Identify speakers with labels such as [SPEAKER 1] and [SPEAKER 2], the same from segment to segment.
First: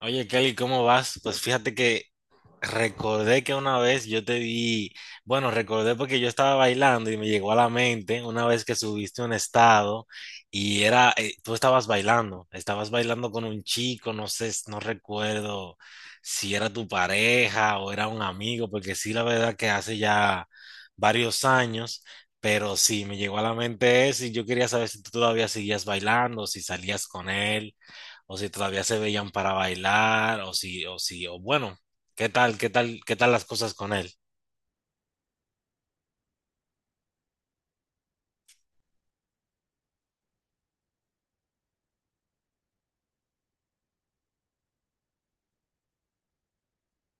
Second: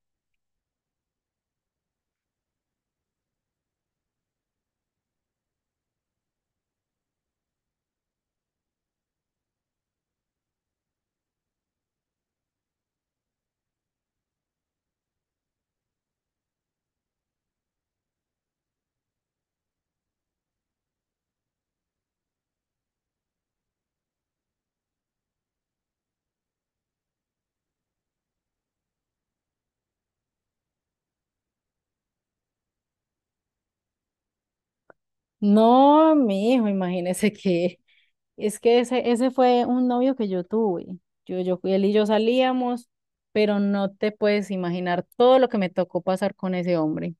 [SPEAKER 1] Oye, Kelly, ¿cómo vas? Pues fíjate que recordé que una vez yo te vi, bueno, recordé porque yo estaba bailando y me llegó a la mente una vez que subiste un estado y era, tú estabas bailando con un chico, no sé, no recuerdo si era tu pareja o era un amigo, porque sí, la verdad que hace ya varios años, pero sí, me llegó a la mente eso y yo quería saber si tú todavía seguías bailando, si salías con él o si todavía se veían para bailar, o si, o si, o bueno, ¿qué tal, qué tal las cosas con él?
[SPEAKER 2] No, mi hijo, imagínese que es que ese fue un novio que yo tuve. Él y yo salíamos, pero no te puedes imaginar todo lo que me tocó pasar con ese hombre.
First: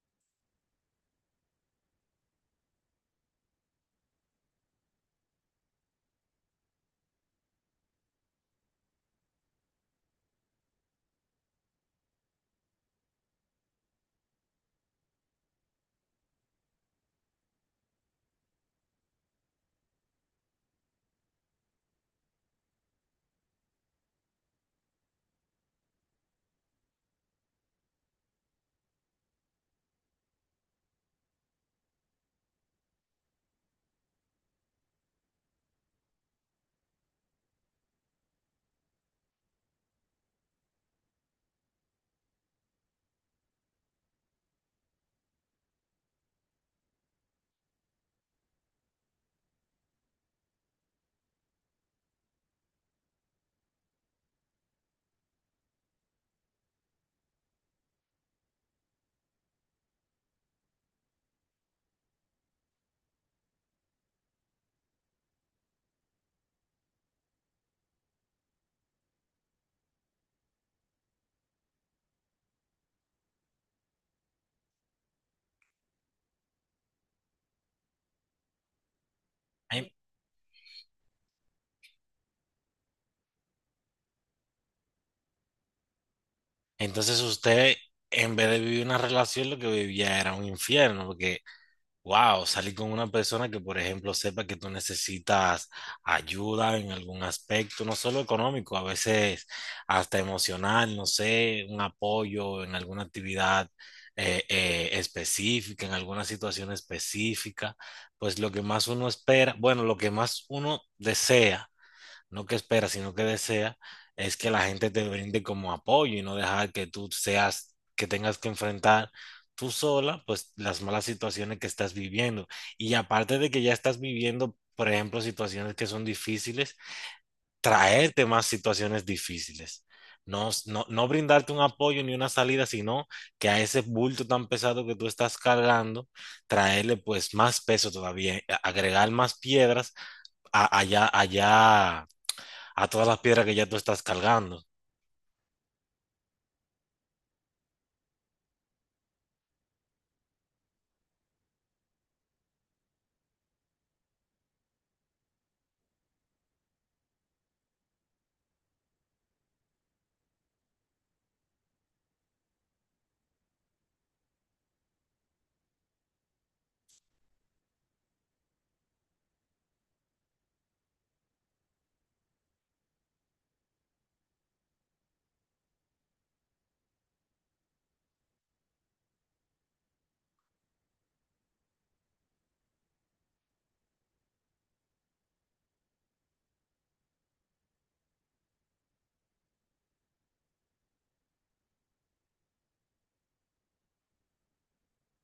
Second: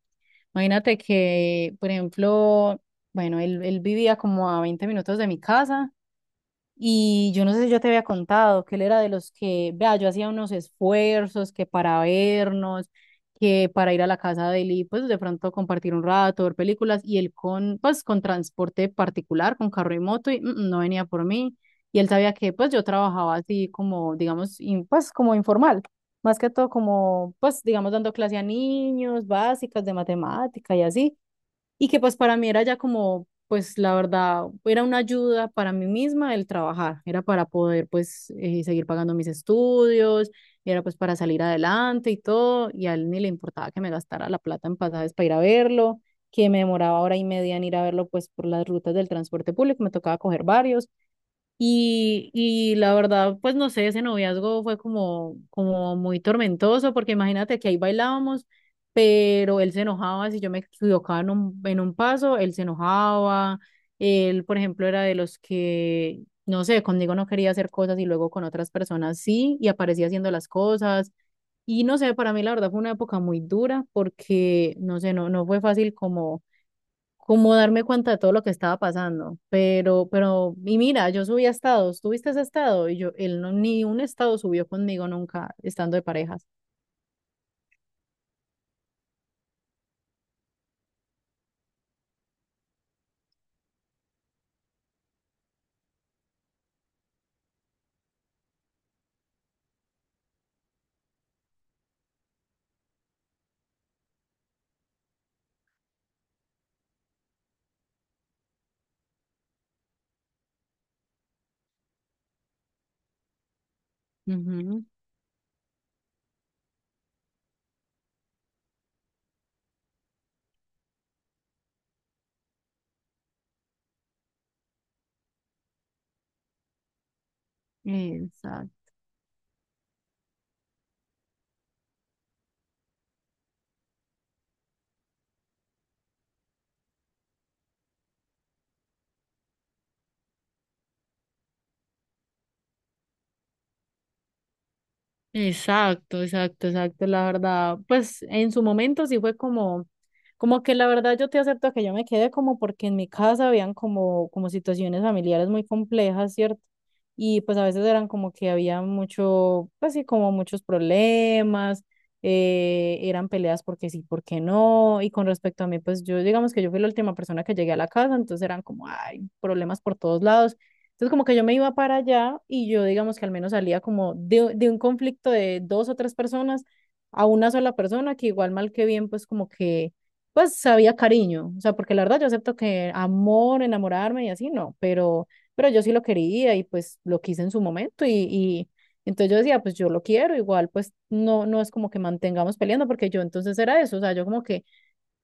[SPEAKER 2] Imagínate que, por ejemplo, bueno, él vivía como a 20 minutos de mi casa y yo no sé si yo te había contado que él era de los que, vea, yo hacía unos esfuerzos que para vernos, que para ir a la casa de él y pues de pronto compartir un rato, ver películas, y él pues con transporte particular, con carro y moto, y no venía por mí. Y él sabía que pues yo trabajaba así como, digamos, pues como informal, más que todo como, pues digamos, dando clase a niños, básicas de matemática y así y que pues para mí era ya como, pues la verdad, era una ayuda para mí misma el trabajar, era para poder pues seguir pagando mis estudios, era pues para salir adelante y todo, y a él ni le importaba que me gastara la plata en pasajes para ir a verlo, que me demoraba hora y media en ir a verlo pues por las rutas del transporte público, me tocaba coger varios. Y la verdad, pues no sé, ese noviazgo fue como, como muy tormentoso, porque imagínate que ahí bailábamos, pero él se enojaba si yo me equivocaba en en un paso, él se enojaba, él, por ejemplo, era de los que, no sé, conmigo no quería hacer cosas y luego con otras personas sí, y aparecía haciendo las cosas. Y no sé, para mí la verdad fue una época muy dura, porque, no sé, no, no fue fácil como darme cuenta de todo lo que estaba pasando.
[SPEAKER 1] En-
[SPEAKER 2] Pero, y mira, yo subí a estados, ¿tuviste ese estado? Y yo, él no, ni un estado subió conmigo nunca, estando de parejas.
[SPEAKER 1] Entonces usted, en vez de vivir una relación, lo que vivía era un infierno, porque wow, salir con una persona que, por ejemplo, sepa que tú necesitas ayuda en algún aspecto, no solo económico, a veces hasta emocional, no sé, un apoyo en alguna actividad específica, en alguna situación específica, pues lo que más uno espera, bueno, lo que más uno desea no que espera, sino que desea, es que la
[SPEAKER 2] Ujú.
[SPEAKER 1] gente te brinde como apoyo y no dejar que tú seas, que tengas que enfrentar tú sola, pues las malas situaciones que estás viviendo. Y aparte de que ya estás viviendo, por ejemplo, situaciones que son difíciles, traerte más
[SPEAKER 2] Exacto.
[SPEAKER 1] situaciones difíciles. No brindarte un apoyo ni una salida, sino que a ese bulto tan pesado que tú estás cargando, traerle pues más peso todavía, agregar más piedras allá a todas las piedras que ya tú estás cargando.
[SPEAKER 2] Exacto, exacto, exacto, la verdad, pues en su momento sí fue como, como que la verdad yo te acepto que yo me quedé como porque en mi casa habían como situaciones familiares muy complejas, ¿cierto? Y pues a veces eran como que había mucho, pues sí, como muchos problemas, eran peleas porque sí, porque no, y con respecto a mí, pues yo digamos que yo fui la última persona que llegué a la casa, entonces eran como, ay, problemas por todos lados. Entonces, como que yo me iba para allá y yo, digamos que al menos salía como de un conflicto de dos o tres personas a una sola persona que igual mal que bien, pues como que, pues sabía cariño. O sea, porque la verdad yo acepto que amor, enamorarme y así, no, pero yo sí lo quería y pues lo quise en su momento y entonces yo decía, pues yo lo quiero, igual pues no, no es como que mantengamos peleando porque yo entonces era eso, o sea, yo como que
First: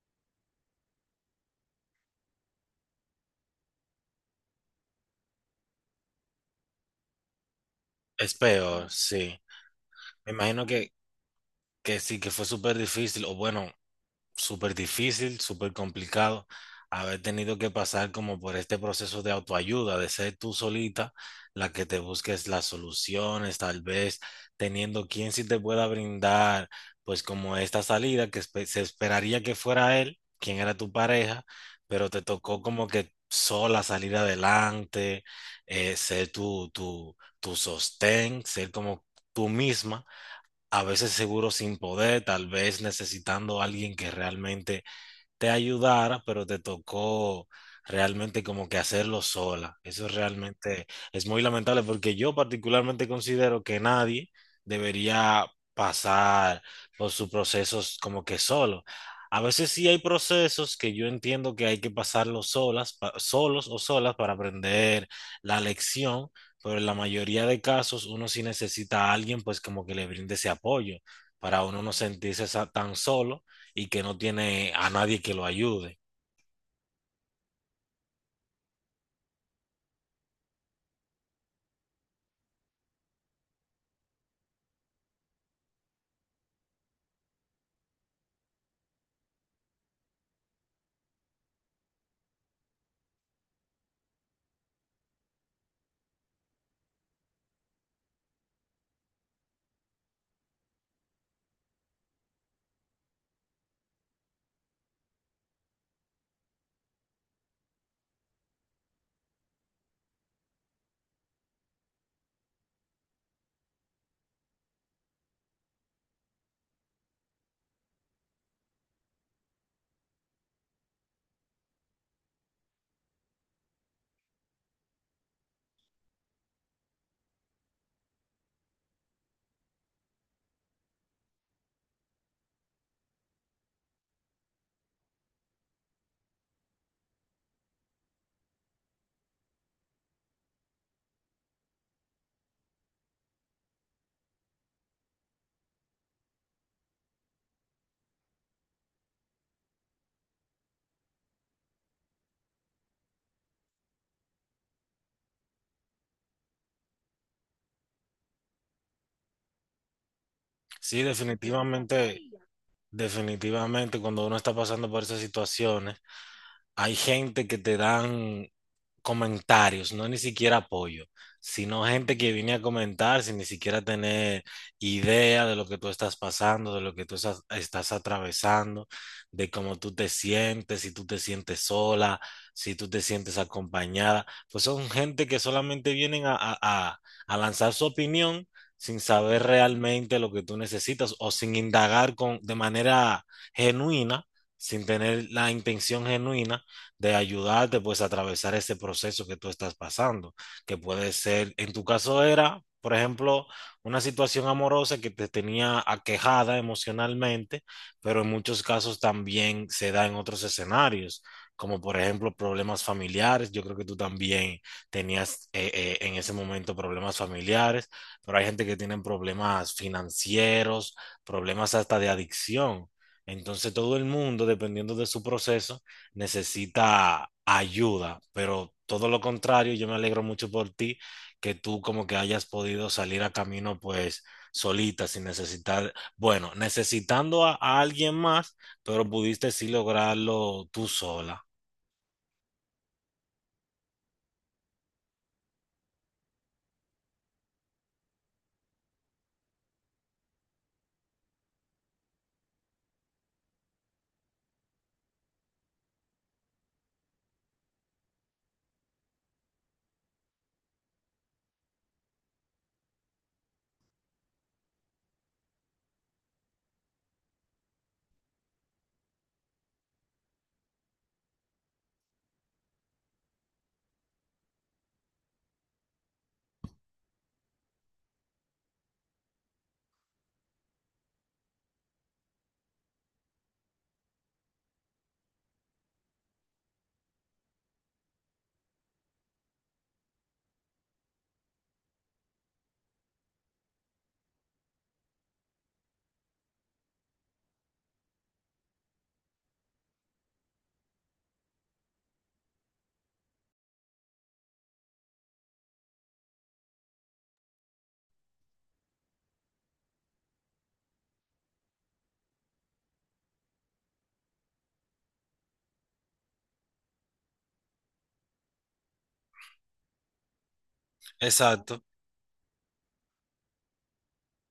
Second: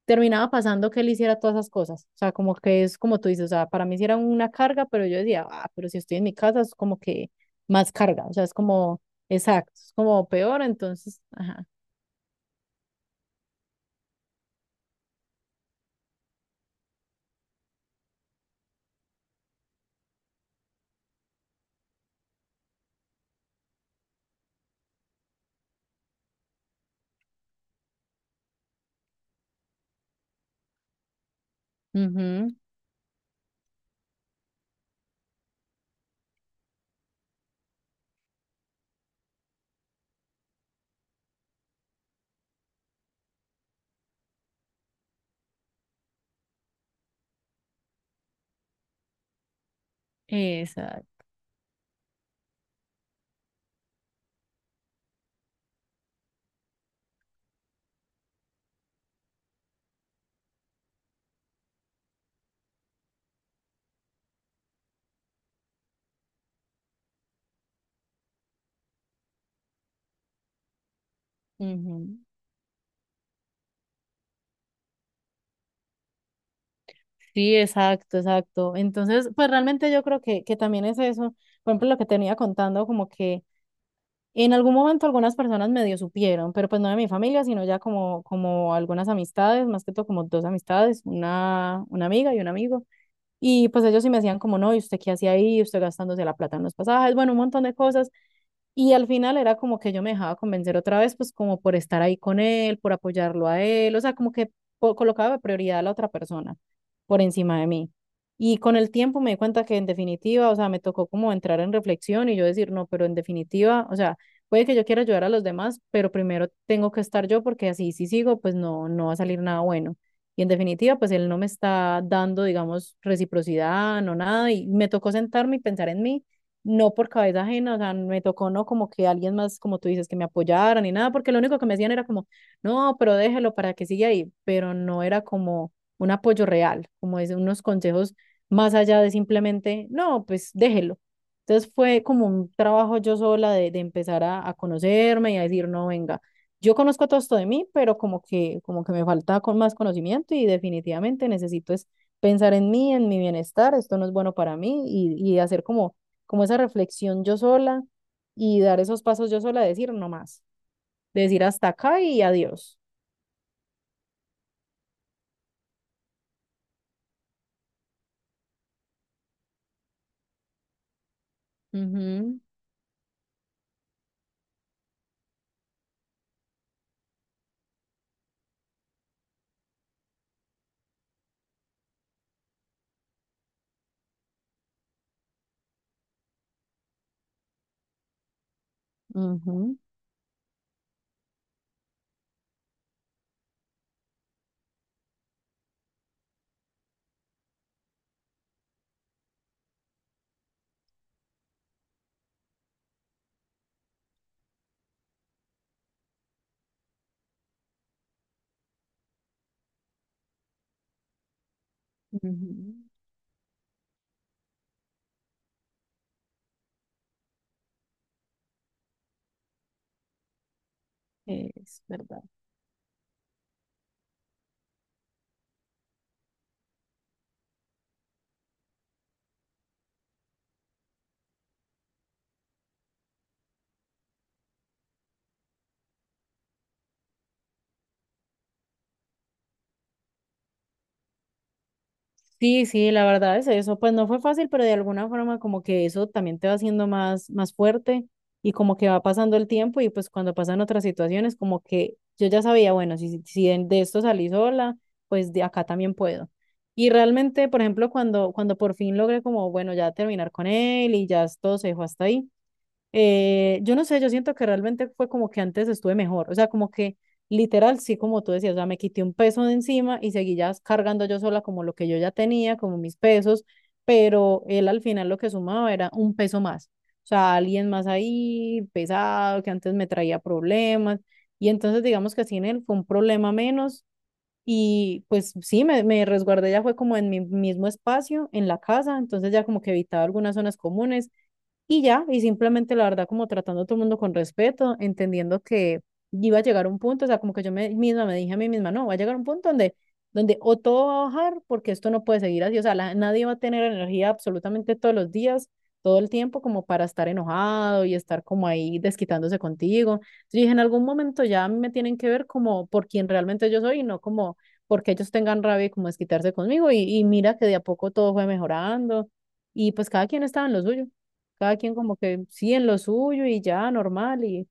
[SPEAKER 2] terminaba pasando que él hiciera todas esas cosas. O sea, como que es como tú dices, o sea, para mí sí era una carga, pero yo decía, ah, pero si estoy en mi casa es como que más carga. O
[SPEAKER 1] Es
[SPEAKER 2] sea, es
[SPEAKER 1] peor,
[SPEAKER 2] como,
[SPEAKER 1] sí.
[SPEAKER 2] exacto, es como
[SPEAKER 1] Me
[SPEAKER 2] peor,
[SPEAKER 1] imagino
[SPEAKER 2] entonces, ajá.
[SPEAKER 1] que sí, que fue súper difícil, o bueno, súper difícil, súper complicado, haber tenido que pasar como por este proceso de autoayuda, de ser tú solita la que te busques las soluciones, tal vez teniendo quien sí te pueda brindar, pues como esta salida que se esperaría que fuera él, quien era tu pareja, pero te
[SPEAKER 2] Ujú,
[SPEAKER 1] tocó como que sola salir adelante, ser tu sostén, ser como tú misma a veces seguro sin poder, tal vez necesitando a alguien que realmente te ayudara, pero te tocó realmente como que hacerlo sola. Eso realmente
[SPEAKER 2] exacto.
[SPEAKER 1] es muy lamentable porque yo particularmente considero que nadie debería pasar por sus procesos como que solo. A veces sí hay procesos que yo entiendo que hay que pasarlos solas, solos o solas para aprender la lección, pero en la mayoría de casos uno sí necesita a alguien pues como que le brinde ese apoyo para uno no
[SPEAKER 2] Ujú.
[SPEAKER 1] sentirse tan solo y que no tiene a nadie que lo ayude.
[SPEAKER 2] Sí, exacto, exacto. Entonces, pues realmente yo creo que también es eso. Por ejemplo, lo que tenía contando, como que en algún momento algunas personas medio supieron, pero pues no de mi familia, sino ya como, como algunas amistades, más que todo como dos amistades, una amiga y un amigo. Y pues ellos sí me decían como, no, ¿y usted qué hacía ahí? ¿Usted gastándose la plata en los pasajes? Bueno, un montón de cosas. Y al final era como que yo me dejaba convencer otra vez, pues como por estar ahí con él, por apoyarlo a él, o sea, como que colocaba de prioridad a la otra persona por encima de mí. Y con el tiempo me di cuenta que en definitiva, o sea, me tocó como entrar en reflexión y yo decir, no, pero en definitiva, o sea, puede que yo quiera ayudar a los demás, pero primero tengo que estar yo porque así si sigo, pues no, no va a salir nada bueno. Y en definitiva, pues él no me está dando, digamos, reciprocidad, no nada, y me tocó sentarme y pensar en mí no por cabeza ajena, o sea, me tocó no como que alguien más, como tú dices, que me apoyara ni nada, porque lo único que me decían era como, no, pero déjelo para que siga ahí, pero no era como un apoyo real, como es unos consejos más allá de simplemente, no, pues déjelo. Entonces fue como un trabajo yo sola de empezar a conocerme y a decir, no, venga, yo conozco todo esto de mí, pero como que me falta con más conocimiento y definitivamente necesito es pensar en mí, en mi bienestar, esto no es bueno para mí y hacer como como esa reflexión yo sola y dar esos pasos yo sola, decir no más,
[SPEAKER 1] Sí,
[SPEAKER 2] decir hasta acá
[SPEAKER 1] definitivamente,
[SPEAKER 2] y adiós.
[SPEAKER 1] definitivamente cuando uno está pasando por esas situaciones, hay gente que te dan comentarios, no ni siquiera apoyo, sino gente que
[SPEAKER 2] Ujú,
[SPEAKER 1] viene a comentar sin ni siquiera tener idea de lo que tú estás pasando, de lo que tú estás, estás atravesando, de cómo tú te sientes, si tú te sientes sola, si tú te sientes acompañada. Pues son gente que solamente vienen a, a lanzar su opinión sin saber
[SPEAKER 2] ujú.
[SPEAKER 1] realmente lo que tú necesitas o sin indagar con, de manera genuina, sin tener la intención genuina de ayudarte pues a atravesar ese proceso que tú estás pasando, que puede ser, en tu caso era, por ejemplo, una situación amorosa que te tenía aquejada emocionalmente, pero en muchos casos también se da en otros escenarios, como por ejemplo
[SPEAKER 2] Ujú.
[SPEAKER 1] problemas familiares. Yo creo que tú también tenías en ese momento problemas familiares, pero hay gente que tiene problemas financieros, problemas
[SPEAKER 2] Es
[SPEAKER 1] hasta de
[SPEAKER 2] verdad.
[SPEAKER 1] adicción. Entonces todo el mundo, dependiendo de su proceso, necesita ayuda, pero todo lo contrario, yo me alegro mucho por ti, que tú como que hayas podido salir a camino pues solita, sin necesitar, bueno, necesitando a alguien más, pero pudiste sí lograrlo tú sola.
[SPEAKER 2] Sí, sí, la verdad es eso. Pues no fue fácil, pero de alguna forma como que eso también te va haciendo más, más fuerte y como que va pasando el tiempo y pues cuando pasan otras situaciones como que yo ya sabía, bueno, si, si de esto salí sola, pues de acá también puedo. Y realmente, por ejemplo, cuando por fin logré como, bueno, ya terminar con él y ya todo se dejó hasta ahí. Yo no sé, yo siento que realmente fue como que antes estuve mejor, o sea, como que literal, sí, como tú decías, o sea, me quité un peso de encima y seguí ya cargando yo sola como lo que yo ya tenía, como mis pesos, pero él al final lo que sumaba era un peso más, o sea, alguien más ahí pesado que antes me traía problemas y entonces digamos que así en él fue un problema menos y pues sí, me resguardé ya fue como en mi mismo espacio, en la casa, entonces ya como que evitaba algunas zonas comunes y ya, y simplemente la verdad como tratando a todo el mundo con respeto, entendiendo que iba a llegar un punto, o sea, como que yo misma me dije a mí misma, no, va a llegar un punto donde o todo va a bajar porque esto no puede seguir así, o sea, la- nadie va a tener energía absolutamente todos los días, todo el tiempo como para estar enojado y estar como ahí desquitándose contigo. Entonces dije, en algún momento ya a mí me tienen que ver como por quien realmente yo soy y no como porque ellos tengan rabia y como desquitarse conmigo y mira que de a poco todo fue mejorando y pues cada quien estaba en lo suyo. Cada quien
[SPEAKER 1] Exacto.
[SPEAKER 2] como que sí en lo suyo y ya, normal y,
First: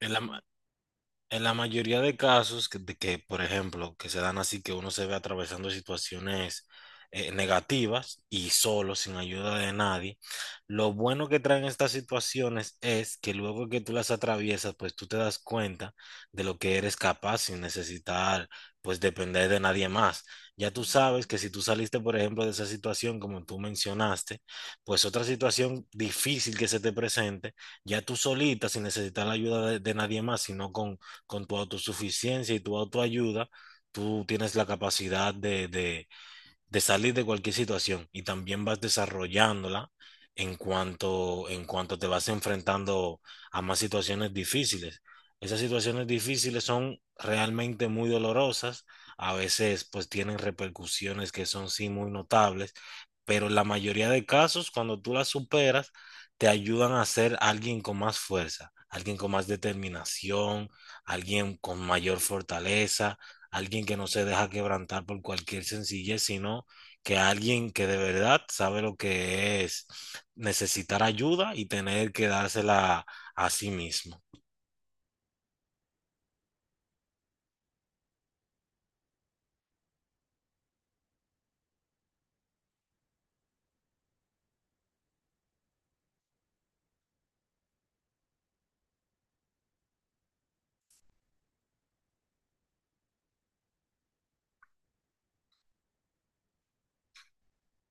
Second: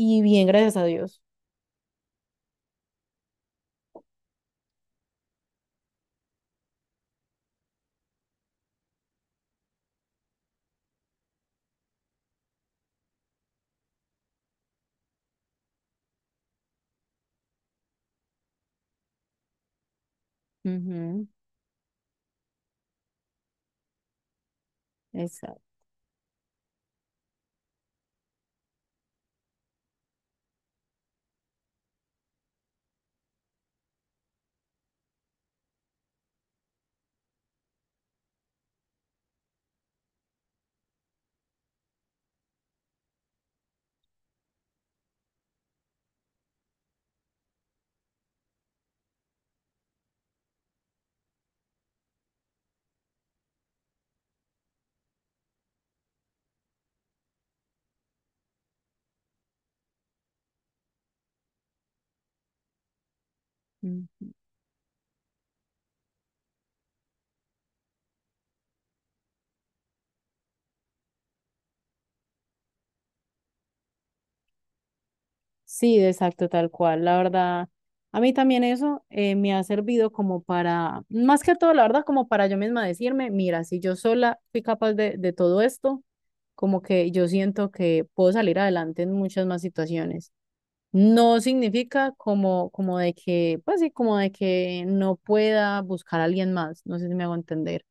[SPEAKER 1] Es la,
[SPEAKER 2] bien, gracias a Dios.
[SPEAKER 1] en la mayoría de casos que, de que, por ejemplo, que se dan así que uno se ve atravesando situaciones negativas y solo, sin ayuda de nadie, lo bueno que traen estas situaciones es que luego que tú las atraviesas, pues tú te das cuenta de lo que eres capaz sin necesitar, pues depender de nadie más. Ya tú sabes
[SPEAKER 2] Ujú,
[SPEAKER 1] que si tú saliste, por ejemplo, de esa situación, como tú mencionaste, pues otra
[SPEAKER 2] exacto.
[SPEAKER 1] situación difícil que se te presente, ya tú solita, sin necesitar la ayuda de nadie más, sino con tu autosuficiencia y tu autoayuda, tú tienes la capacidad de salir de cualquier situación y también vas desarrollándola en cuanto te vas enfrentando a más situaciones difíciles. Esas situaciones difíciles son realmente muy dolorosas, a veces pues tienen repercusiones que son sí muy notables, pero en la mayoría de casos cuando tú las superas te ayudan a ser alguien con más fuerza, alguien con más determinación, alguien con mayor fortaleza, alguien que no se
[SPEAKER 2] Ujú.
[SPEAKER 1] deja quebrantar por cualquier sencillez, sino que alguien que de verdad sabe lo que es necesitar ayuda y tener que dársela a sí mismo.
[SPEAKER 2] Sí, exacto, tal cual. La verdad, a mí también eso me ha servido como para, más que todo, la verdad, como para yo misma decirme, mira, si yo sola fui capaz de todo esto, como que yo siento que puedo salir adelante en muchas más situaciones. No significa como, como de que, pues sí, como de que no pueda buscar a alguien más, no sé si me hago entender.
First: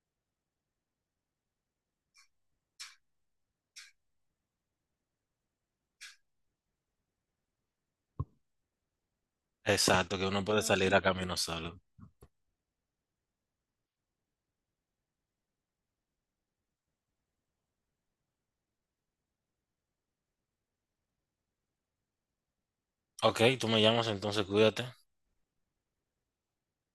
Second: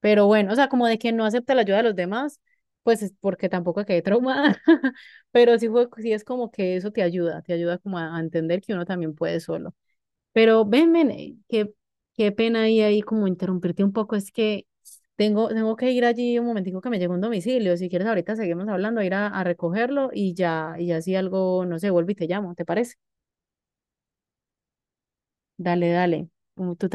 [SPEAKER 2] Pero bueno, o sea, como de que no acepta la ayuda de los demás, pues es porque tampoco quedé traumada. Pero sí, fue, sí es como que eso te ayuda como a entender que uno también puede solo.
[SPEAKER 1] Exacto, que uno puede
[SPEAKER 2] Pero ven,
[SPEAKER 1] salir a
[SPEAKER 2] ven,
[SPEAKER 1] camino
[SPEAKER 2] qué,
[SPEAKER 1] solo.
[SPEAKER 2] qué pena ahí como interrumpirte un poco, es que tengo que ir allí un momentico que me llegó un domicilio, si quieres ahorita seguimos hablando, ir a recogerlo y ya, y, ya si algo, no sé, vuelvo y te llamo, ¿te parece?
[SPEAKER 1] Ok, tú me llamas entonces, cuídate.
[SPEAKER 2] Dale, dale, como tú